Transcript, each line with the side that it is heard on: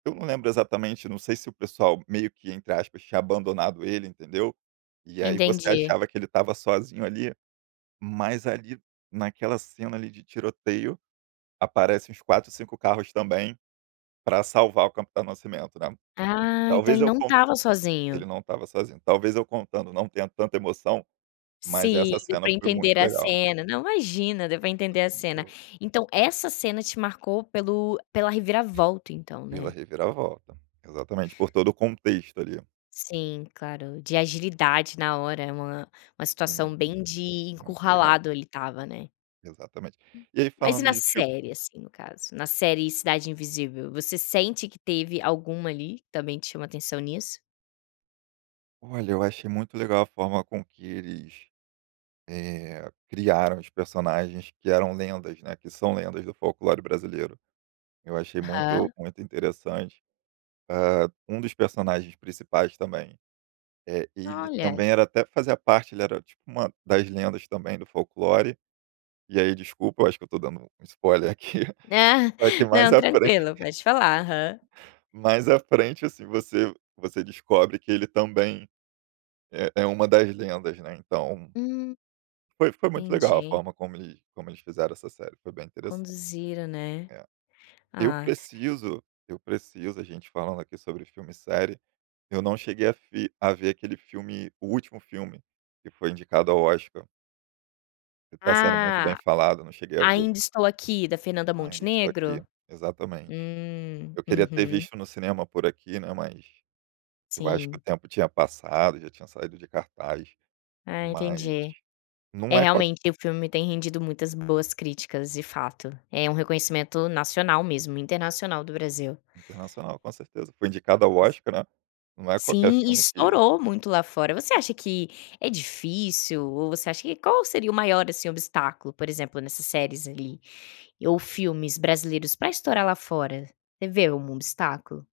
right: Eu não lembro exatamente, não sei se o pessoal meio que, entre aspas, tinha abandonado ele, entendeu. E aí você
left: Entendi.
right: achava que ele estava sozinho ali, mas ali, naquela cena ali, de tiroteio, aparece uns 4, 5 carros também, pra salvar o Capitão da Nascimento, né.
left: Ah, então
right: Talvez
left: ele
right: eu
left: não
right: con
left: estava
right: ele
left: sozinho.
right: não estava sozinho. Talvez eu contando, não tendo tanta emoção, mas
left: Sim,
right: essa
left: deu
right: cena
left: pra
right: foi
left: entender
right: muito
left: a
right: legal.
left: cena. Não, imagina, deu pra
right: Essa
left: entender
right: cena
left: a
right: foi muito
left: cena.
right: boa.
left: Então essa cena te marcou pelo pela reviravolta, então,
right: Pela
left: né.
right: reviravolta. Exatamente, por todo o contexto, ali.
left: Sim, claro, de agilidade na hora, é uma uma situação
right: Sim.
left: bem de
right: Muito legal.
left: encurralado, ele estava, né.
right: Exatamente. E aí
left: Mas e
right: falando
left: na
right: de fil
left: série, assim, no caso. Na série Cidade Invisível, você sente que teve alguma, ali, também que chama atenção nisso?
right: Olha, eu achei muito legal a forma com que eles, eh, criaram os personagens que eram lendas, né, que são lendas do folclore brasileiro. Eu achei
left: Aham.
right: muito muito interessante. Hã, um dos personagens principais também, eh, ele
left: Olha.
right: também era até fazia parte, ele era, tipo, uma das lendas também, do folclore. E aí, desculpa, acho que eu estou dando spoiler aqui, pra que mais
left: Não,
right: à
left: tranquilo,
right: fren
left: pode falar. Aham.
right: mais à frente, assim, você você descobre que ele também é é uma das lendas, né, então
left: Hum.
right: foi foi muito legal a
left: Entendi.
right: forma como eles como eles fizeram essa série, foi bem interessante.
left: Conduziram, né.
right: É. Eu
left: Ah.
right: preciso eu preciso, a gente falando aqui sobre filme e série, eu não cheguei a fi a ver aquele filme, o último filme, que foi indicado ao Oscar. Está sendo muito bem
left: Ah,
right: falado, não cheguei a ver.
left: Ainda Estou Aqui, da Fernanda
right: Ainda Estou Aqui,
left: Montenegro?
right: exatamente.
left: Hum.
right: Eu queria ter
left: Uhum.
right: visto no cinema por aqui, né, mas eu acho que o
left: Sim.
right: tempo tinha passado, já tinha saído de cartaz.
left: Ah,
right: Mas
left: entendi.
right: não
left: É,
right: é com a
left: realmente, o filme tem rendido muitas boas críticas, de fato. É um reconhecimento nacional mesmo, internacional, do Brasil.
right: Internacional, com certeza. Foi indicado ao Oscar, né, não é qualquer
left: Sim,
right: filme que
left: estourou muito lá fora. Você acha que é difícil, ou você acha que qual seria o maior, assim, obstáculo, por exemplo, nessas séries ali, ou filmes brasileiros, pra estourar lá fora. Você vê um obstáculo?